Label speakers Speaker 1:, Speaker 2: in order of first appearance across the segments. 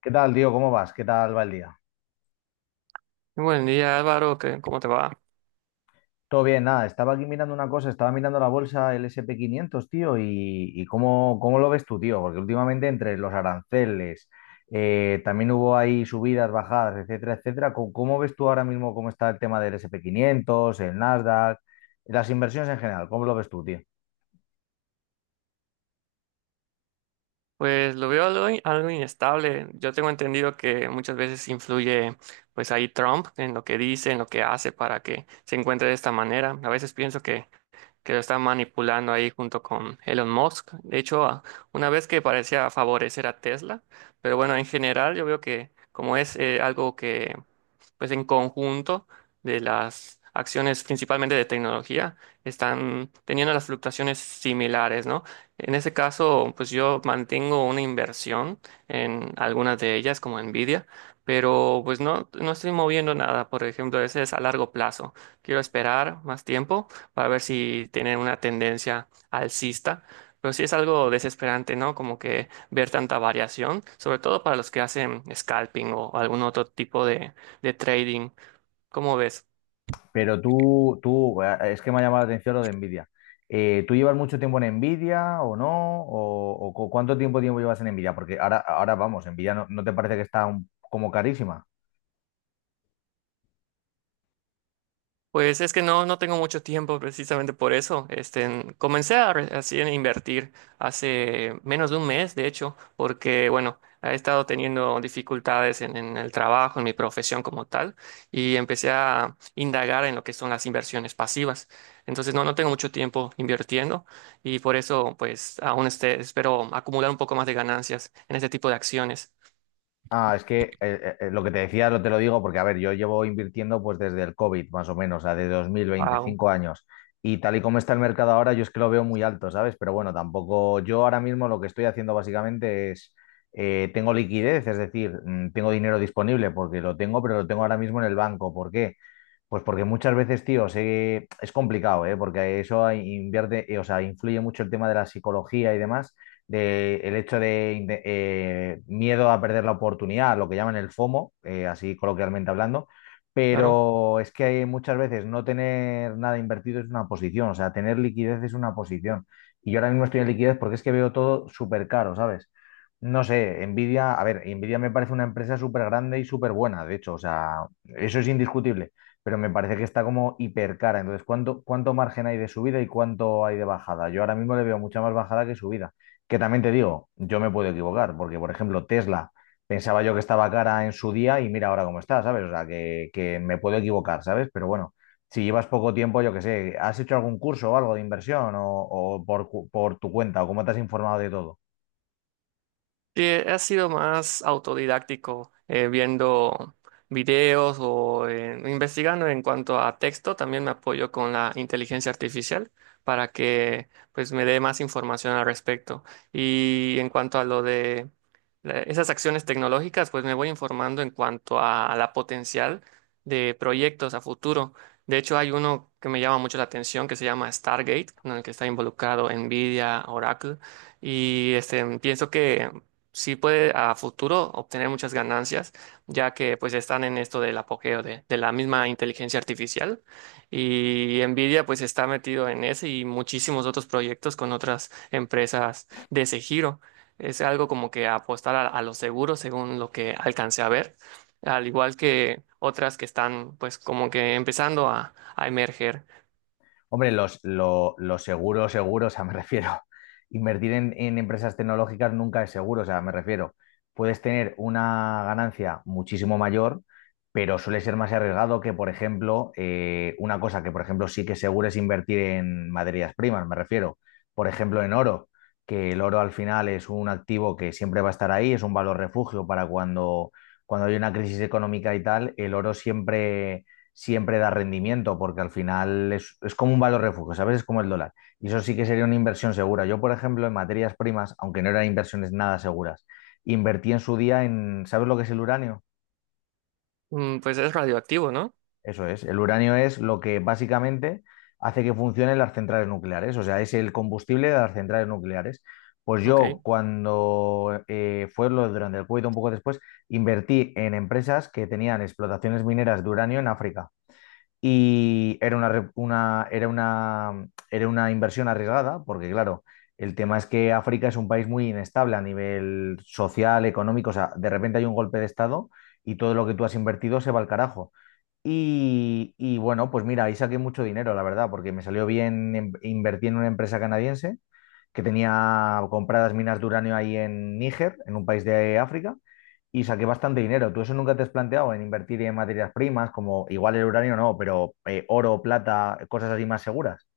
Speaker 1: ¿Qué tal, tío? ¿Cómo vas? ¿Qué tal va el día?
Speaker 2: Buen día, Álvaro, ¿cómo te va?
Speaker 1: Todo bien, nada. Estaba aquí mirando una cosa, estaba mirando la bolsa, el S&P 500, tío, y cómo, cómo lo ves tú, tío, porque últimamente entre los aranceles, también hubo ahí subidas, bajadas, etcétera, etcétera. ¿Cómo, cómo ves tú ahora mismo cómo está el tema del S&P 500, el Nasdaq, las inversiones en general? ¿Cómo lo ves tú, tío?
Speaker 2: Pues lo veo algo, algo inestable. Yo tengo entendido que muchas veces influye, pues ahí Trump en lo que dice, en lo que hace para que se encuentre de esta manera. A veces pienso que lo están manipulando ahí junto con Elon Musk. De hecho, una vez que parecía favorecer a Tesla, pero bueno, en general yo veo que como es algo que pues en conjunto de las acciones principalmente de tecnología están teniendo las fluctuaciones similares, ¿no? En ese caso, pues yo mantengo una inversión en algunas de ellas, como Nvidia, pero pues no estoy moviendo nada, por ejemplo, ese es a largo plazo. Quiero esperar más tiempo para ver si tienen una tendencia alcista. Pero sí es algo desesperante, ¿no? Como que ver tanta variación, sobre todo para los que hacen scalping o algún otro tipo de trading. ¿Cómo ves?
Speaker 1: Pero tú, es que me ha llamado la atención lo de Nvidia. ¿Tú llevas mucho tiempo en Nvidia o no? ¿O cuánto tiempo, tiempo llevas en Nvidia? Porque ahora, ahora vamos, Nvidia no te parece que está como carísima.
Speaker 2: Pues es que no tengo mucho tiempo precisamente por eso. Este, comencé así a invertir hace menos de un mes, de hecho, porque, bueno, he estado teniendo dificultades en el trabajo, en mi profesión como tal, y empecé a indagar en lo que son las inversiones pasivas. Entonces, no tengo mucho tiempo invirtiendo y por eso, pues, aún este, espero acumular un poco más de ganancias en este tipo de acciones.
Speaker 1: Ah, es que lo que te decía lo te lo digo porque, a ver, yo llevo invirtiendo pues desde el COVID, más o menos, o sea, de
Speaker 2: Wow.
Speaker 1: 2025 años. Y tal y como está el mercado ahora, yo es que lo veo muy alto, ¿sabes? Pero bueno, tampoco, yo ahora mismo lo que estoy haciendo básicamente es, tengo liquidez, es decir, tengo dinero disponible porque lo tengo, pero lo tengo ahora mismo en el banco. ¿Por qué? Pues porque muchas veces, tío, es complicado, ¿eh? Porque eso invierte, o sea, influye mucho el tema de la psicología y demás de el hecho de miedo a perder la oportunidad, lo que llaman el FOMO, así coloquialmente hablando, pero es que muchas veces no tener nada invertido es una posición, o sea, tener liquidez es una posición. Y yo ahora mismo estoy en liquidez porque es que veo todo súper caro, ¿sabes? No sé, Nvidia, a ver, Nvidia me parece una empresa súper grande y súper buena, de hecho, o sea, eso es indiscutible, pero me parece que está como hiper cara. Entonces, ¿cuánto, cuánto margen hay de subida y cuánto hay de bajada? Yo ahora mismo le veo mucha más bajada que subida. Que también te digo, yo me puedo equivocar, porque por ejemplo Tesla pensaba yo que estaba cara en su día y mira ahora cómo está, ¿sabes? O sea, que me puedo equivocar, ¿sabes? Pero bueno, si llevas poco tiempo, yo qué sé, ¿has hecho algún curso o algo de inversión o, o por tu cuenta o cómo te has informado de todo?
Speaker 2: Sí, he sido más autodidáctico, viendo videos o investigando en cuanto a texto. También me apoyo con la inteligencia artificial para que pues me dé más información al respecto. Y en cuanto a lo de esas acciones tecnológicas, pues me voy informando en cuanto a la potencial de proyectos a futuro. De hecho, hay uno que me llama mucho la atención que se llama Stargate, en el que está involucrado Nvidia, Oracle. Y este, pienso que sí puede a futuro obtener muchas ganancias, ya que pues están en esto del apogeo de la misma inteligencia artificial y Nvidia pues está metido en ese y muchísimos otros proyectos con otras empresas de ese giro. Es algo como que apostar a lo seguro según lo que alcancé a ver, al igual que otras que están pues como que empezando a emerger.
Speaker 1: Hombre, lo seguro, seguro, o sea, me refiero, invertir en empresas tecnológicas nunca es seguro, o sea, me refiero, puedes tener una ganancia muchísimo mayor, pero suele ser más arriesgado que, por ejemplo, una cosa que, por ejemplo, sí que es seguro es invertir en materias primas, me refiero, por ejemplo, en oro, que el oro al final es un activo que siempre va a estar ahí, es un valor refugio para cuando, cuando hay una crisis económica y tal, el oro siempre siempre da rendimiento, porque al final es como un valor refugio, ¿sabes? Es como el dólar. Y eso sí que sería una inversión segura. Yo, por ejemplo, en materias primas, aunque no eran inversiones nada seguras, invertí en su día en, ¿sabes lo que es el uranio?
Speaker 2: Mm, pues es radioactivo, ¿no?
Speaker 1: Eso es, el uranio es lo que básicamente hace que funcionen las centrales nucleares, o sea, es el combustible de las centrales nucleares. Pues
Speaker 2: Ok.
Speaker 1: yo cuando fue lo durante el COVID, un poco después, invertí en empresas que tenían explotaciones mineras de uranio en África. Y era una, re- una- era una, era una inversión arriesgada, porque claro, el tema es que África es un país muy inestable a nivel social, económico, o sea, de repente hay un golpe de estado y todo lo que tú has invertido se va al carajo. Y bueno, pues mira, ahí saqué mucho dinero, la verdad, porque me salió bien, invertí en una empresa canadiense que tenía compradas minas de uranio ahí en Níger, en un país de África, y saqué bastante dinero. ¿Tú eso nunca te has planteado en invertir en materias primas, como igual el uranio no, pero oro, plata, cosas así más seguras?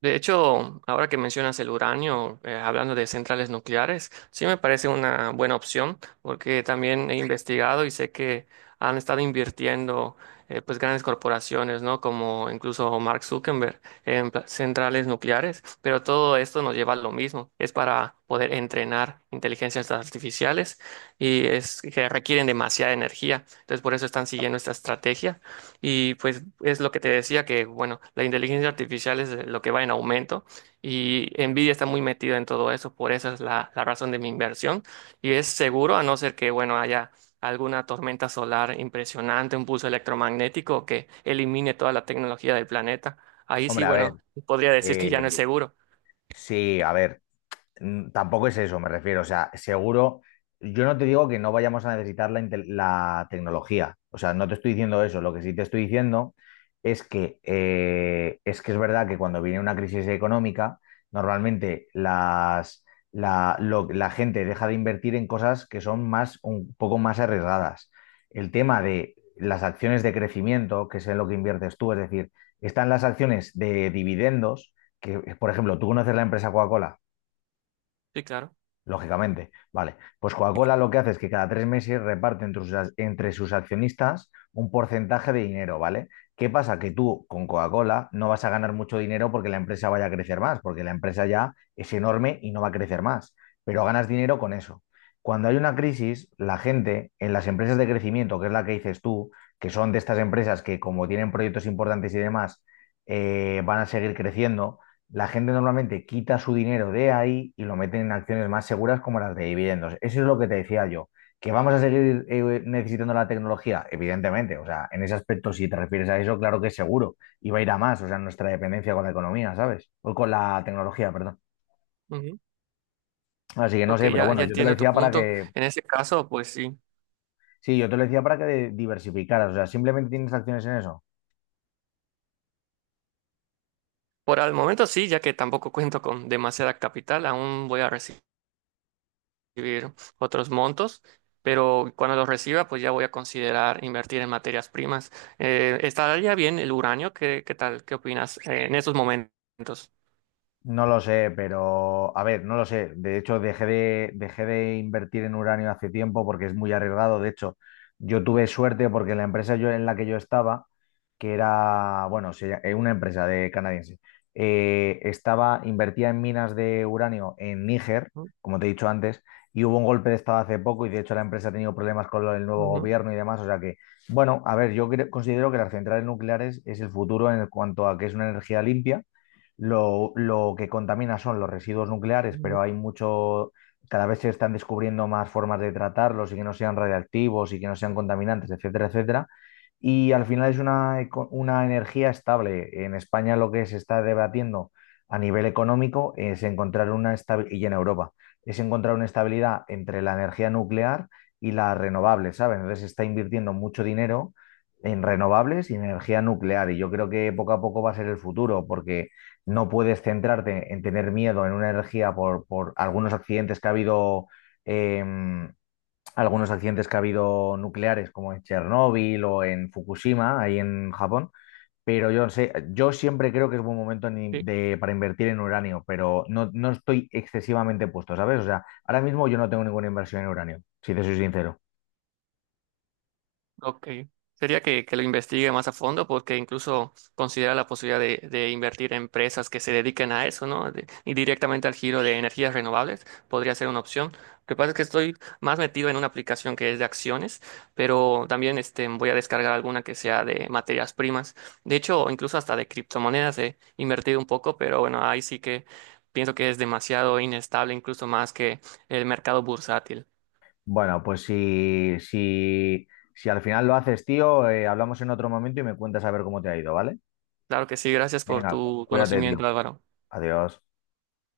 Speaker 2: De hecho, ahora que mencionas el uranio, hablando de centrales nucleares, sí me parece una buena opción porque también he investigado y sé que han estado invirtiendo pues grandes corporaciones, ¿no? Como incluso Mark Zuckerberg en centrales nucleares, pero todo esto nos lleva a lo mismo, es para poder entrenar inteligencias artificiales y es que requieren demasiada energía, entonces por eso están siguiendo esta estrategia y pues es lo que te decía que, bueno, la inteligencia artificial es lo que va en aumento y Nvidia está muy metida en todo eso, por eso es la razón de mi inversión. Y es seguro, a no ser que, bueno, haya alguna tormenta solar impresionante, un pulso electromagnético que elimine toda la tecnología del planeta. Ahí sí,
Speaker 1: Hombre, a ver,
Speaker 2: bueno, podría decir que
Speaker 1: eh,
Speaker 2: ya no es seguro.
Speaker 1: sí, a ver. Mm, tampoco es eso, me refiero. O sea, seguro, yo no te digo que no vayamos a necesitar la tecnología. O sea, no te estoy diciendo eso. Lo que sí te estoy diciendo es que, es que es verdad que cuando viene una crisis económica, normalmente la gente deja de invertir en cosas que son más, un poco más arriesgadas. El tema de las acciones de crecimiento, que es en lo que inviertes tú, es decir, están las acciones de dividendos, que, por ejemplo, tú conoces la empresa Coca-Cola.
Speaker 2: Sí, claro.
Speaker 1: Lógicamente, vale. Pues Coca-Cola lo que hace es que cada tres meses reparte entre entre sus accionistas un porcentaje de dinero, ¿vale? ¿Qué pasa? Que tú con Coca-Cola no vas a ganar mucho dinero porque la empresa vaya a crecer más, porque la empresa ya es enorme y no va a crecer más, pero ganas dinero con eso. Cuando hay una crisis, la gente en las empresas de crecimiento, que es la que dices tú, que son de estas empresas que como tienen proyectos importantes y demás, van a seguir creciendo la gente normalmente quita su dinero de ahí y lo mete en acciones más seguras como las de dividendos. Eso es lo que te decía yo. ¿Que vamos a seguir necesitando la tecnología? Evidentemente, o sea, en ese aspecto, si te refieres a eso, claro que es seguro. Y va a ir a más, o sea, nuestra dependencia con la economía, ¿sabes? O con la tecnología, perdón.
Speaker 2: Ujú.
Speaker 1: Así que no
Speaker 2: Ok,
Speaker 1: sé, pero bueno,
Speaker 2: ya
Speaker 1: yo te lo
Speaker 2: entiendo tu
Speaker 1: decía para
Speaker 2: punto.
Speaker 1: que,
Speaker 2: En ese caso, pues sí.
Speaker 1: sí, yo te lo decía para que diversificaras, o sea, simplemente tienes acciones en eso.
Speaker 2: Por el momento sí, ya que tampoco cuento con demasiada capital, aún voy a recibir otros montos, pero cuando los reciba, pues ya voy a considerar invertir en materias primas. ¿Estaría bien el uranio? ¿Qué, qué tal? ¿Qué opinas en esos momentos?
Speaker 1: No lo sé, pero a ver, no lo sé. De hecho, dejé de invertir en uranio hace tiempo porque es muy arriesgado. De hecho, yo tuve suerte porque la empresa yo, en la que yo estaba, que era, bueno, una empresa de canadiense, invertía en minas de uranio en Níger,
Speaker 2: Ujú,
Speaker 1: como te he dicho antes, y hubo un golpe de estado hace poco y de hecho la empresa ha tenido problemas con el nuevo
Speaker 2: ujú,
Speaker 1: gobierno y demás. O sea que, bueno, a ver, considero que las centrales nucleares es el futuro en cuanto a que es una energía limpia lo que contamina son los residuos nucleares, pero
Speaker 2: ujú.
Speaker 1: hay mucho, cada vez se están descubriendo más formas de tratarlos y que no sean radiactivos y que no sean contaminantes, etcétera, etcétera. Y al final es una energía estable. En España lo que se está debatiendo a nivel económico es encontrar una estabilidad, y en Europa, es encontrar una estabilidad entre la energía nuclear y la renovable, ¿sabes? Entonces se está invirtiendo mucho dinero en renovables y en energía nuclear. Y yo creo que poco a poco va a ser el futuro, porque no puedes centrarte en tener miedo en una energía por algunos accidentes que ha habido, em, algunos accidentes que ha habido nucleares, como en Chernóbil o en Fukushima, ahí en Japón. Pero yo sé, yo siempre creo que es buen momento en
Speaker 2: Sí.
Speaker 1: para invertir en uranio, pero no, no estoy excesivamente puesto, ¿sabes? O sea, ahora mismo yo no tengo ninguna inversión en uranio, si te soy sincero.
Speaker 2: Ok. Sería que lo investigue más a fondo porque incluso considera la posibilidad de invertir en empresas que se dediquen a eso, ¿no? Y directamente al giro de energías renovables podría ser una opción. Lo que pasa es que estoy más metido en una aplicación que es de acciones, pero también este, voy a descargar alguna que sea de materias primas. De hecho, incluso hasta de criptomonedas he invertido un poco, pero bueno, ahí sí que pienso que es demasiado inestable, incluso más que el mercado bursátil.
Speaker 1: Bueno, pues si al final lo haces, tío, hablamos en otro momento y me cuentas a ver cómo te ha ido, ¿vale?
Speaker 2: Claro que sí, gracias por
Speaker 1: Venga,
Speaker 2: tu
Speaker 1: cuídate,
Speaker 2: conocimiento,
Speaker 1: tío.
Speaker 2: Álvaro.
Speaker 1: Adiós.